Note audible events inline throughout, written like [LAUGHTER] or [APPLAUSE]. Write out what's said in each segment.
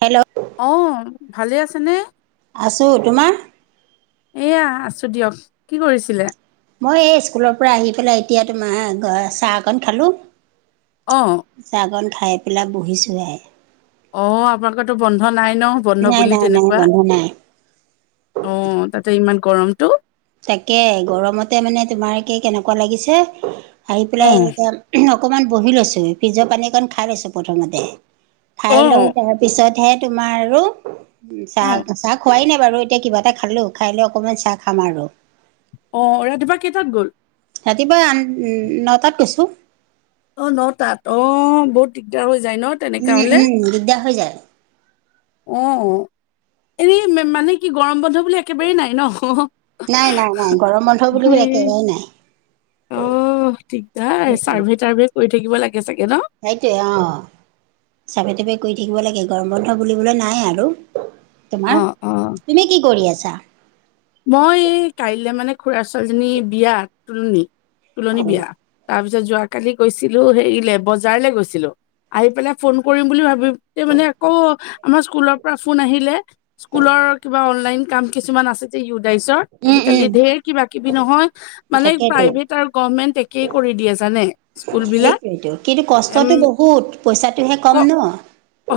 Hello. অ ভালে আছেনে? আছো তোমাৰ? এইয়া আছো দিয়ক কি কৰিছিলে? মই এই স্কুলৰ পৰা আহি পেলাই এতিয়া তোমাৰ গ চাহ অকণ খালো। অ চাহকণ খাই পেলাই বহিছোহে। অ, আপোনালোকৰতো বন্ধ নাই ন বন্ধ নাই বুলি নাই নাই তেনেকোৱা? বন্ধ নাই অ, তাতে ইমান গৰমতো। তাকে গৰমতে মানে তোমাৰ কি কেনেকোৱা লাগিছে আহি পেলাই অ', এতিয়া অকমান বহি লৈছোহি ফ্ৰীজৰ পানী অকন খাই লৈছো প্ৰথমতে খাই লৈ অ', তাৰ পিছতহে তোমাৰ আৰু চাহ অ'। চাহ খোৱাই নাই বাৰু এতিয়া কিবা এটা খালো খাই লৈ অকণমান চাহ খাম আৰু। অ ৰাতিপুৱা কেইটাত গ'ল? ৰাতিপুৱা আন নটাত গৈছো। অ নটাত অ বহুত দিগদাৰ হৈ যায় ন। তেনেকা উম, হ'লে? উম দিগদাৰ হৈ যায়। অ, এনেই মানে কি গৰম বন্ধ বুলি একেবাৰেই নাই ন অ হ? নাই নাই নাই গৰম বন্ধ বুলি কলে একেবাৰে নাই। অ, দিগদাৰ সেইটোৱে চাৰ্ভে-তাৰ্ভে কৰি থাকিব লাগে চাগে ন? সেইটোৱে অ চাৰ্ভে তাৰ্ভে কৰি থাকিব লাগে গৰম বন্ধ বুলিবলৈ নাই আৰু। তোমাৰ অ', অ'। তুমি কি কৰি আছা? মই এই কাইলে মানে খুৰা ছোৱালীজনী বিয়াত তুলনি অ তুলনি বিয়া তাৰ পিছত যোৱাকালি গৈছিলো হেৰিলে বজাৰলে গৈছিলো আহি পেলাই ফোন কৰিম বুলি ভাবি তে মানে আকৌ আমাৰ স্কুলৰ পৰা ফোন আহিলে। স্কুলৰ কিবা অনলাইন কাম কিছুমান আছে। ইউডাইচৰ উম আজিকালি উম ধেৰ কিবা কিবি নহয় মানে তাকেইতো প্ৰাইভেট আৰু গভমেন্ট এ কেই কৰি দিয়ে জানে স্কুল বিলাক সেইটোৱেইটো কিন্তু এম কষ্টটো বহুত পইচাটোহে কম ন?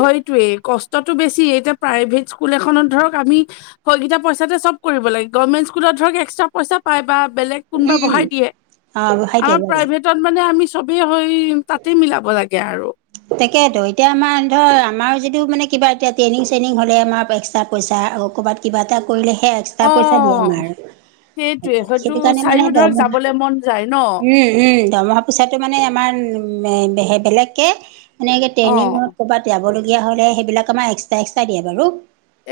হয়তোৱেই কষ্টটো বেছি এতিয়া প্ৰাইভেট স্কুল এখনত ধৰক আমি হয়কেইটা পইচাতে চব কৰিব লাগে গভৰ্ণমেণ্ট স্কুলত ধৰক এক্সট্ৰা পইচা পায় বা বেলেগ কোনোবা উম বঢ়াই দিয়ে অ হয় দিয়া আমাৰ হয় দিয়া প্ৰাইভেট ত মানে আমি চবেই হৈ তাতে মিলাব লাগে আৰু। তাকেতো এতিয়া আমাৰ ধৰ আমাৰ যিটো মানে কিবা এতিয়া ট্ৰেইনিং চেইনিং হলে আমাৰ এক্সট্ৰাত পইচা ক'ৰবাত কিবা এটা কৰিলে সেই এক্সট্ৰা অ পইচা দিয়ে আমাৰ। সেইটোৱে হয়তো সেইটো কাৰণে মানে চাইও ধৰক দৰমহা যাবলে মন যায় ন উম উম দৰমহা পইচাটো মানে আমাৰ বেলেগকে মানে অ ট্ৰেইনিঙত ক'ৰবাত যাবলগীয়া হ'লে সেইবিলাক আমাৰ এক্সট্ৰা এক্সট্ৰা দিয়ে বাৰু।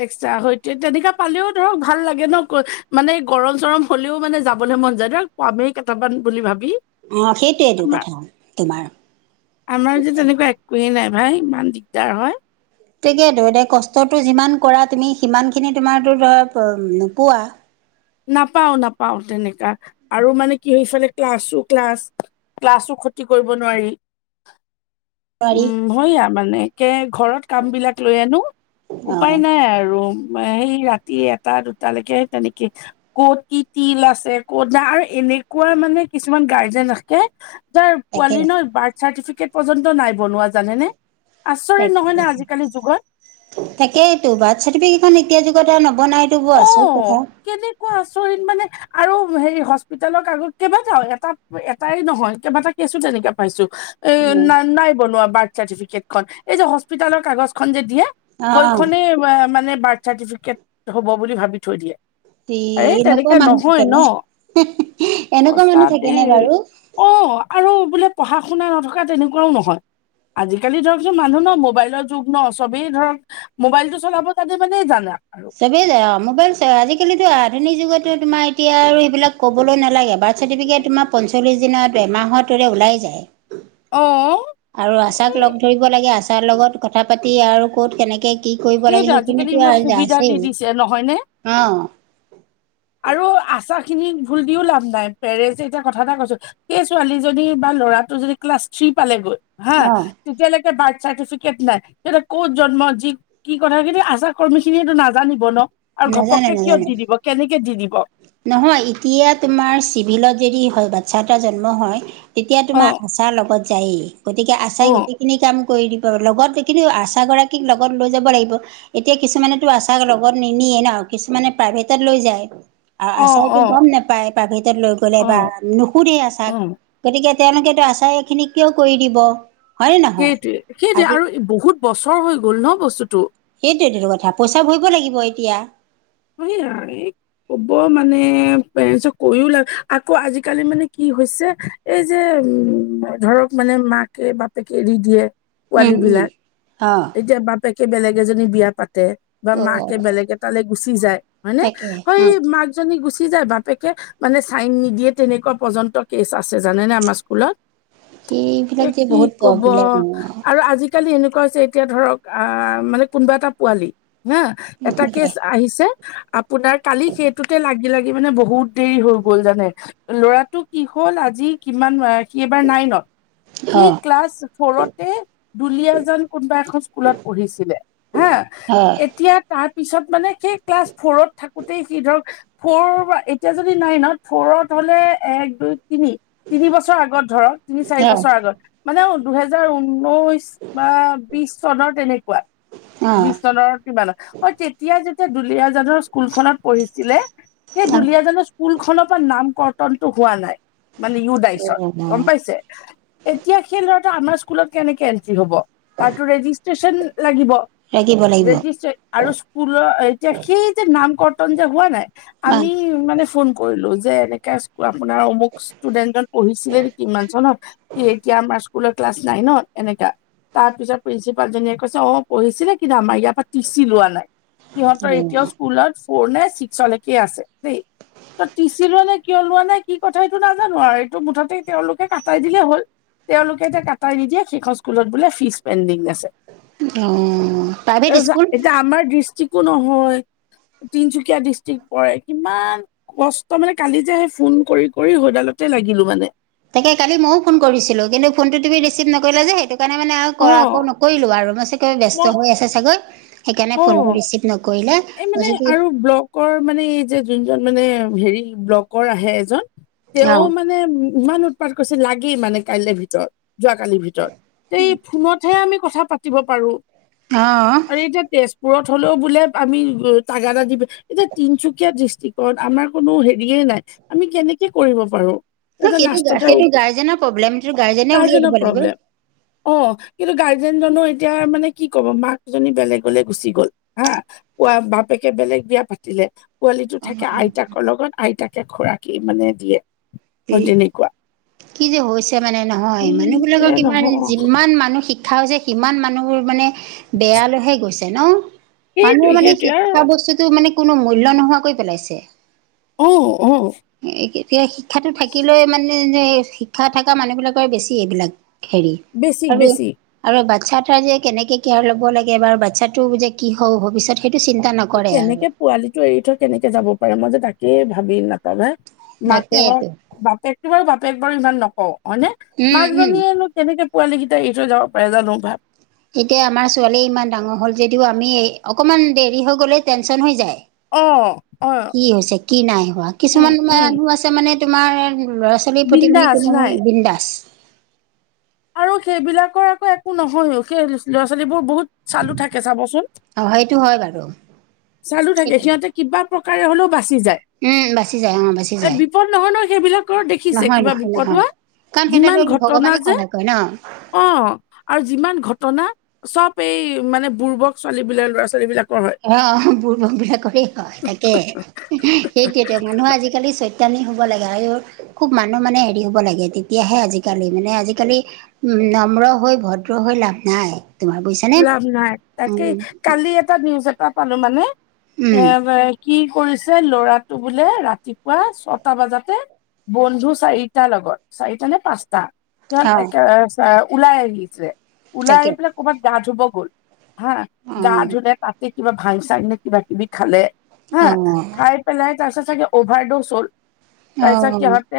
এক্সট্ৰা হয়তো তেনেকোৱা পালেও ধৰক ভাল লাগে ন মানে গৰম চৰম হ'লেও মানে যাবলৈ মন যায় ধৰক পামেই কেটামান বুলি ভাবি। অ, সেইটোৱেইটো আমাৰ কথা তোমাৰ সেইটোৱে একোৱে নাই ভাই ইমান দিগদাৰ হয়। তাকেতো এতিয়া কষ্টটো যিমান কৰা তুমি সিমানখিনি তোমাৰতো ধৰা নোপোৱা নাপাও নাপাও তেনেকা আৰু মানে কি হয় সেইফালে ক্লাছো ক্লাছ ক্লাছো ক্ষতি কৰিব নোৱাৰি। নোৱাৰি উম, হয় সেয়া মানে ঘৰত কাম বিলাক লৈ আনো উপায় অ নাই আৰু। সেই ৰাতি এটা দুটালৈকে তেনেকে কত কি তিল আছে কদা আৰু এনেকোৱা মানে কিছুমান গাৰ্জেন আহে তাৰ তাকে পোৱালী ন বাৰ্থ চাৰ্টিফিকেট পৰ্যন্ত নাই বনোৱা জানেনে? আচৰিত তাকে নহয় নে আজিকালি যুগত? তাকেইতো বাৰ্থ চাৰ্টিফিকেটখন এতিয়া যুগত নবনাই এইটো বৰ আচৰিত কথা। কেনেকোৱা আচৰিত মানে আৰু হেৰি হস্পিতালৰ আগত কেইবাটাও এটা এটাই নহয় কেইবাটা কেছো তেনেকে পাইছো। এ উম ন নাই বনোৱা বাৰ্থ চাৰ্টিফিকেট খন। এই যে হস্পিতালৰ কাগজখন যে দিয়ে'- অ অ সৈখনেই মানে বাৰ্থ চাৰ্টিফিকেট হ'ব বুলি ভাবি থৈ দিয়ে। এই এনেকুৱা তেনেকে মানুহ নহয় ন থাকেনে এনেকুৱা সঁচা মানুহ দেই থাকেনে বাৰু অ আৰু বোলে পঢ়া শুনা নথকা তেনেকোৱাও নহয় আজিকালি ধৰকচোন মানুহ ন মোবাইলৰ যুগ ন চবেই ধৰক মোবাইলটো চলাব জানে মানেই জানা আৰু চবেই যাই মোবাইল চাই আজি কালিতো আধুনিক যুগতো তোমাৰ এতিয়া আৰু সেইবিলাক ক'বলৈ নালাগে বাৰ্থ চাৰ্টিফিকেট - তোমাৰ পঞ্চল্লিছ দিনত এমাহত ধৰি লোৱা ওলাই যায়। অ। আৰু আচাক লগ ধৰিব লাগে আচাৰৰ লগত কথা পাতি আৰু ক'ত কেনেকে কি কৰিব লাগে সেইটো আজিকালি সেইখিনিতো ইমান আৰু যা সুবিধা দি আছেই দিছে নহয় নে? অ। আৰু আচাখিনি ভুল দিও লাভ নাই পেৰেণ্টেছে এতিয়া কথা এটা কৈছো সেই ছোৱালীজনী বা ল'ৰাটো যদি ক্লাছ থ্ৰী পালেগৈ হা অ তেতিয়ালৈকে বাৰ্থ চাৰ্টিফিকেট নাই তে ক'ত জন্ম যি কি কথাখিনি আচাকৰ্মী খিনিয়েতো নাজানিব ন আৰু নাজানে ঘপককে কিয় নাজানে দি দিব কেনেকে দি দিব। নহয় এতিয়া তোমাৰ চিভিলত যদি হয় বাচ্ছা এটা জন্ম হয়। তেতিয়া অ তোমাৰ আচাৰ লগত যায়েই গতিকে অ আচাৰ গোটেইখিনি কাম কৰি দিব লগত কিন্তু আচাগৰাকীক লগত লৈ যাব লাগিব এতিয়া কিছুমানেতো আচাক লগত নিনিয়ে ন কিছুমানে প্ৰাইভেটত লৈ যায় আৰু অ অ আচাইটোৱে গম নাপাই প্ৰাইভেটত লৈ গ'লে অ বা নুসুধেই অ আচাক গতিকে তেওঁলোকেতো আচাৰ এইখিনিক কিয় কৰি দিব হয়নে নহয় সেইটোৱে সেইটোৱে আজি আৰু বহুত বছৰ হৈ গ'ল ন বস্তুটো সেইটোৱেটো কথা পইচা ভৰিব লাগিব এতিয়া [UNINTELLIGIBLE] ক'ব মানে পেৰেণ্টছক কৈও লাগ আকৌ আজিকালি মানে কি হৈছে এই যে উম ধৰক মানে মাকে বাপেকে এৰি দিয়ে উম পোৱালী উম বিলাক অ এতিয়া বাপেকে বেলেগ এজনী বিয়া পাতে বা মাকে ত' বেলেগ এটালে গুচি যায় হয়নে তাকে সেই উম মাক জনী গুচি যায় বাপেকে মানে চাইন নিদিয়ে তেনেকোৱা পৰ্য্যন্ত কেচ আছে জানেনে আমাৰ স্কুলত এ সেইবিলাক যে কি বহুত কব প্ৰব্লেম আৰু আজি কালি এনেকোৱা হৈছে এতিয়া ধৰক আহ মানে কোনোবা এটা পোৱালি হা এটা সেনেকে কেচ আহিছে আপোনাৰ কালি সেইটোতে লাগি লাগি মানে বহুত দেৰি হৈ গ'ল জানে ল'ৰাটো কি হ'ল আজি কিমানবাৰ সি এইবাৰ নাইনত সি অ ক্লাছ ফৌৰতে দুলিয়াজান কোনোবা এখন স্কুলত পঢ়িছিলে হা হয় এতিয়া তাৰ পিছত। মানে সেই ক্লাছ ফ'ৰত থাকোঁতেই সি ধৰক ফৌৰ বা এতিয়া যদি নাইনত ফৌৰত হ'লে এক দুই তিনি তিনি বছৰ আগত ধৰ তিনি চাৰি হয় বছৰ আগত মানে দুহেজাৰ ঊনৈশ বা বিশ চনৰ তেনেকুৱা অ বিশ চনৰ কিমানত অ তেতিয়া যেতিয়া দুলিয়াজানৰ স্কুল খত পঢ়িছিলে সেই অ দুলিয়াজানৰ স্কুল খনৰ পৰা নাম কৰ্তনটো হোৱা নাই মানে ইউডাইচত গম পাইছে এতিয়া সেই ল'ৰাটোৱে আমাৰ স্কুলত কেনেকে এন্ট্ৰি হব তাৰতো ৰেজিষ্ট্ৰন লাগিব। লাগিব লাগিব ৰেডিষ্ট আৰু স্কুলৰ এতিয়া সেই যে নাম কৰ্তন যে হোৱা নাই বা অ আমি মানে ফোন কৰিলো যে এনেকে আপোনাৰ অমুক ষ্টুডেন্টজন পঢ়িছিলে নেকি ইমান চনত সি এতিয়া আমাৰ স্কুলত ক্লাছ নাইনত এনেকা তাৰ পিছত প্ৰিন্সিপাল জনীয়ে কৈছে অ পঢ়িছিলে কিন্তু আমাৰ ইয়াৰ পৰা টি চি লোৱা নাই সিহঁতৰ এতিয়াও স্কুলত ফ'ৰ নে ছিক্সলৈকে আছে দেই ত টিচি লোৱা নাই কিয় লোৱা নাই কি কথা এইটো নাজানো আৰু এইটো মুঠতে তেওঁলোকে কাটাই দিলে হ'ল তেওঁলোকে এতিয়া কাটাই নিদিয়ে সেইখন স্কুলত বোলে ফিজ পেণ্ডিং আছে অ প্ৰাইভেট যা- স্কুল। এতিয়া আমাৰ ডি ষ্টিকো নহয় তিনচুকীয়া ডিষ্টিক পৰে কিমান কষ্ট মানে কালি যে সে ফোন কৰি কৰি সডালতে লাগিলো মানে তাকে কালি ময়ো ফোন কৰিছিলো কিন্তু ফোনটো তুমি ৰিচিভ নৰিলা যে সেইটো কাৰণে মানে অ আও আকৌ নকৰিলো আৰু মই চাগে মই ব্যস্ত হৈ আছে চাগৈ সেইকাণে অ ফোনটো ৰিচিভ নকৰিলে মই যদি কৰ মানে এই যে যোনজন মানে হেৰি ব্ল আহে এজন অ তেওঁ মান মানে ইমান উৎপাত কৰিছে লাগেই মানে কাইলে ভিতৰত যোৱাকালিৰ ভিতৰত এই ফোনতহে আমি কথা পাতিব পাৰো অ আৰু এতিয়া তেজপুৰত হ'লেও বোলে আমি তাগাদা দিব এতিয়া তিনচুকীয়া ডিষ্ট্ৰিক কত আমাৰ কোনো হেৰিয়ে নাই আমি কেনেকে কৰিব পাৰো ন তাৰপিছত সেইটো লাষ্টত আৰু সেইটো গাৰ্জেনৰ প্ৰব্লেমটো গাৰ্জেনে উলিয়াই গাৰ্জেনৰ দিব লাগিব প্ৰব্লেম অ কিন্তু গাৰ্জেন জনো এতিয়া মানে কি ক'ব মাক জনী বেলেগ। লে গুচি গ'ল হা কোৱা বাপেকে বেলেগ বিয়া পাতিলে পোৱালিটো থাকে আইতাকৰ লগত আইতাকে খুড়াকি মানে দিয়ে হয় তেনেকুৱা কি যে হৈছে মানে নহয় কি মানুহ যে বিলাকৰ কিমান নহয় যিমান মানুহ শিক ক্ষা হৈছে সিমান মানুহবোৰ মানে বেয়ালৈহে গৈছে ন মানুহৰ সেইটোৱে মানে সেইটোৱে আৰু শিক্ষা বস্তুটো মানে কোনো মূল্য নোহোৱা কৰি পেলাইছে অ অ শিক্ষাটো থাকিলে মানে শিক্ষা থকা মানুহ বিলাকৰে বেছি এইবিলাক হেৰি বেছি আৰু বেছি আৰু বাচ্ছা এটা যে কেনেকে কেয়াৰ ল'ব লাগে বা বাচ্ছাটো যে কি হ'ব ভৱিষ্যত সেইটো চিন্তা নকৰে কেনেকে আৰু পোৱালিটো এৰি থৈ কেনেকে যাব পাৰে মই যে তাকেই ভাবি নাপাওঁ মাকে হওঁক তাকেইতো বাপেকটো বাৰু বাপেক বাৰু ইমান নকও হয়নে উম মাক উম জনীয়েনো কেনেকে পোৱালীকেইটা এৰি থৈ যাব পাৰে জানো ভাব তেতিয়া আমাৰ ছোৱালীয়ে ইমান ডাঙৰ হল যদিও আমি অকমান দেৰি হৈ গলে টেনচন হৈ যায় অ', অ', কি হৈছে কি নাই হোৱা উম, কিছুমান উম, মানুহ আছে মানে তোমাৰ ল'ৰা -ছোৱালীৰ প্ৰতি মানে বিন্দাচ কোনো নাই। বিন্দাস আৰু সেইবিলাকৰ আকৌ একো নহয়ো সেই ল'ৰা ছোৱালীবোৰ বহুত চালো থাকে চাবচোন, অ সেইটো হয় বাৰু চালো থাকে সিহঁতিক কিবা প্ৰকাৰে হ'লেও বাচি যায়। উম বাচি যায় অ বাচি এ যায় বিপদ নহয় নহয় সেইবিলাকৰ দেখিছে নহয় কিবা নহয় বিপদ নহয় হোৱা। যিমান ঘটনা যে কয় ন অ আৰু যিমান ঘটনা চব এই মানে বুৰ্বক ছোৱালী বিলাক ল'ৰা-ছোৱালী বিলাক অহ বুৰবক বিলাকৰে হয় তাকে। সেইটোয়েতো মানুহ আজিকালি চৈতানি হব লাগে আই ঔ খুব মানুহ মানে হেৰি হ'ব লাগে তেতিয়াহে আজিকালি মানে আজিকালি উম নম্ৰ হৈ ভদ্ৰ হৈ লাভ নাই তোমাৰ বুইছ লাভ নাই তাকেই কালি এটা নিউজ এটা পালো মানে এ উম বাই কি কৰিছে ল'ৰাটো বোলে ৰাতিপুৱা ছটা বাজাতে বন্ধু চাৰিটা লগত চাৰিটা নে পাঁচটা সিহঁত অ একবাৰে চা ওলাই আহিছে। ওলাই তাকে আহি পেলাই কৰবাত গা ধুব গ'ল। হা অ গা ধোলে তাতে কিবা ভাং চাঙনে কিবা কিবি খালে। হা অ খাই পেলাই তাপাছত চাগে অভাৰড'চ হ'ল তাইছত সিহঁতে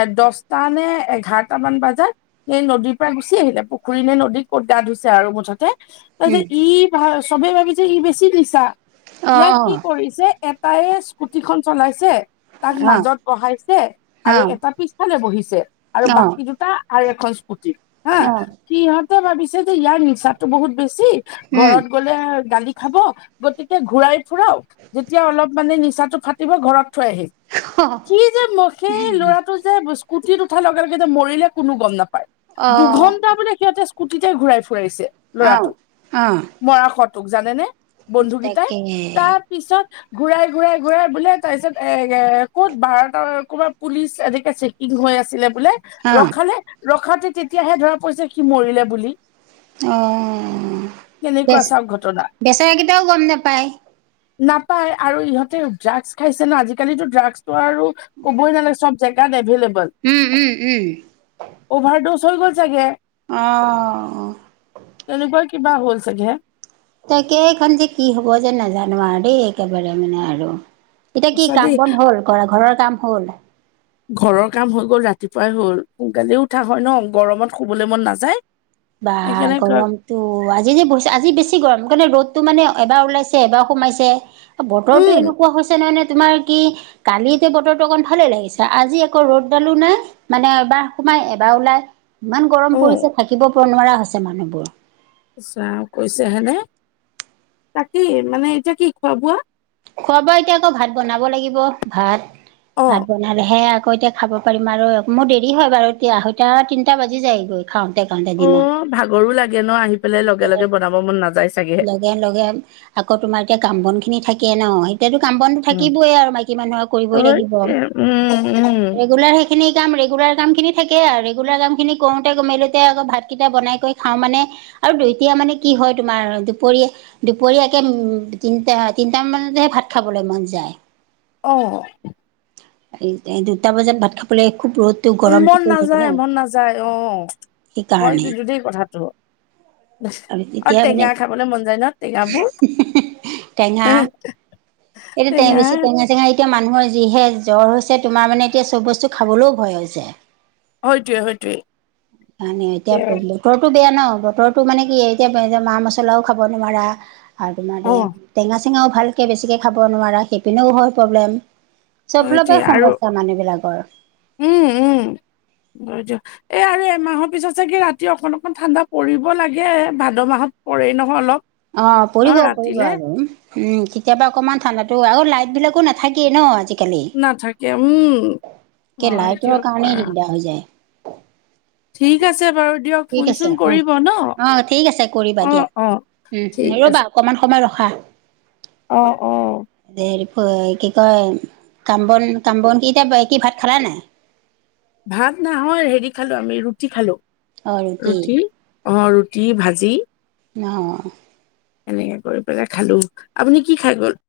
এ দহটা নে এঘাৰটা মান বজাত সেই নদীৰ পৰা গুচি আহিলে পুখুৰী নে নদীত ক'ত গা ধুইছ- তে আৰু মুঠতে তাছত ই ভা চবে ভাবিছে ই বেছি নিছা ইয়াক কি কৰিছে এটাই এ স্কুটিখন চলাইছে। তাক মাজত বঢ়াইছে আৰু এটা পিছফালে বহিছে। আৰু বাকী দুটা আৰু এখন স্কুটি হা সিহঁতে ভাবিছে। ইয়াৰ নিচাটো বহুত বেছি ঘৰত গ'ল গালি খাব গতিকে ঘূৰাই ফুৰাও। যেতিয়া অলপ মানে নিচাটো ফাটিব ঘৰত থৈ আহিম সি যে সেই ল'ৰাটো যে স্কুটিত উঠা লগে লগে যে মৰিলে কোনো গম নাপায় দুঘন্টা বোলে সিহঁতে স্কুটীতে ঘূৰাই ফুৰাইছে ল'ৰাটোক মৰা হৰটোক জানেনে। বন্ধুকেইটাই তাকে তা পিছত ঘূৰাই ঘূৰাই ঘূৰাই বোলে তাৰপিছত এ ক'ত বাৰতৰ ক'বাত পুলিচ এধিকে চেক- ইং হৈ আছিলে বোলে অ', ৰখালে ৰখাতে তেতিয়াহে ধৰা পৰিছে সি মৰিলে বুলি অ কেনেকুৱা বেচ চাওক ঘটনা বেচেৰাকেইটাও গম নাপায়। নাপায় আৰু ইহঁতে ড্ৰাগছ খাইছে ন আজিকালিতো ড্ৰাগছটো আৰু ক'বই নালাগে চব জেগাত এভেলেবল। উম উম উম অভাৰ ড'জ হৈ গ'ল চাগে। অ। তেনেকুৱা কিবা হ'ল চাগে। তাকে এইখন যে কি হ'ব যে নাজানো আৰ দেই একেবাৰে মানে আৰু। এতিয়া কি সঁচা কাম দেই বন্ধ হ'ল কৰা ঘৰৰ কাম হ'ল। ঘৰৰ কাম হৈ গ'ল ৰাতিপুৱাই হল সোনকালেও উঠা হয় ন গৰমত শুবলৈ মন নাযায়। বা সেইকাৰণে গৰম ত আজি যে আজি বেছি গৰম কাৰণে ৰ'দটো মানে এবাৰ ওলাইছে এবাৰ সোমাইছে? বতৰটো উম এনেকুৱা হৈছে ন মানে তোমাৰ কি কালিতে বতৰটো অকণ ভালেই লাগিছে আজি আকৌ ৰ'দডালো নাই মানে এবাৰ সোমাই এবাৰ ওলাই। ইমান গৰম অ পৰিছে থাকিব নোৱাৰা হৈছে মানুহবোৰ। ইছ ৰাম কৈছে হেনে তাক কি মানে এতিয়া কি খোৱা বোৱা? খোৱা বোৱা এতিয়া আকৌ ভাত বনাব লাগিব ভাত অ ভাত। ইনহেলেহে আকৌ এতিয়া খাব পাৰিম আৰু মোৰ দেৰি হয় বাৰু এতিয়া আসৈটা তিনটা বাজি যায়গৈ। খাওঁতে খাওঁতে। অ দিনত ভাগৰো লাগে ন আহি পেলাই লগে লগে বনাব মন নাযাইছ- লগে লগে আকৌ তোমাৰ এতিয়া কাম বন খিনি থাকে ন। এতিয়াতো কাম বন উম থাকিবই আৰু মাইকী মানুহৰ অ কৰিবই লাগিব উম উম ৰেগুলাৰ সেই খিনি কাম ৰেগুলাৰ কামখিনি থাকে আৰু ৰেগুলাৰ কামখিনি কৰোতে কৰোতে মেলোতে আকৌ ভাতকেইটা বনাই কৰি খাও মানে আৰু দুইতিয়া মানে কি হয় তোমাৰ দুপৰীয়া দুপৰীয়াকে উ তিনিটা তিনিটা মানতহে ভাত খাবলৈ মন যায়। অ এই দুটা বজাত ভাত খাবলে খুব ৰ'দ উ মন নাযায় মন নাযায় অ হয় সেইকাৰণে কিন্তু দেই কথাটো। আৰু তেতিয়া মানে টেঙা খাবলে মন যায় ন টেঙাবোৰ হে এই টেঙেচি টেঙাই টেঙাই এতিয়া মানুহৰ যিহে জ্বৰ হৈছে তোমাৰ মানে এতিয়া চব বস্তু খাবলৈও ভয় হৈছে। হয়টোৱে হয়টোৱে সেকানে এতিয়া পেহলে বতৰটো বেয়া ন বতৰটো মানে কি এতিয়া মা মছলাও খাব নোৱাৰা। আৰু তোমাৰ অ এইয়া টেঙা চেঙাও ভালকে বেছিকৈ খাব নোৱাৰা সেইপিনেও হয় প্ৰব্লেম। চব ফালৰ সেইটোৱে পৰাই আৰু সমস্যা মানুহ বিলাকৰ। উম উম বুজো এ আৰু এমাহৰ পিছত চাগে ৰাতি অকণ অকণ ঠাণ্ডা পৰিব লাগে এ ভাদ মাহত পৰেই নহয় অলপ। অ পৰিব ন' পৰিব ৰাতিলে আৰু। উম কেতিয়াবা অকণমান ঠাণ্ডাতো আৰু লাইট বিলাকো নাথাকে ন আজি কালি নাথাকে উম, একে হয় লাইটৰ দিয়ক কাৰণেই বাৰু। দিগদা হৈ যায়। ঠিক আছে বাৰু দিয়ক ঠিক ফোন আছে চোন অ' কৰিব ন অ' ঠিক আছে কৰিবা অ দিয়া অ। উম ঠিক ৰ'বা আছে। অকমান সময় ৰখা। অ অ। হ কি কয় কাম বন কাম বন কি এতিয়া কি ভাত খালা নাই? ভাত নহয় হেৰি খালো আমি ৰুটি খালো ৰুটি। অ ৰুটি ভাজি নহ এনেকে কৰি পেলাই খালো আপুনি কি খাই গল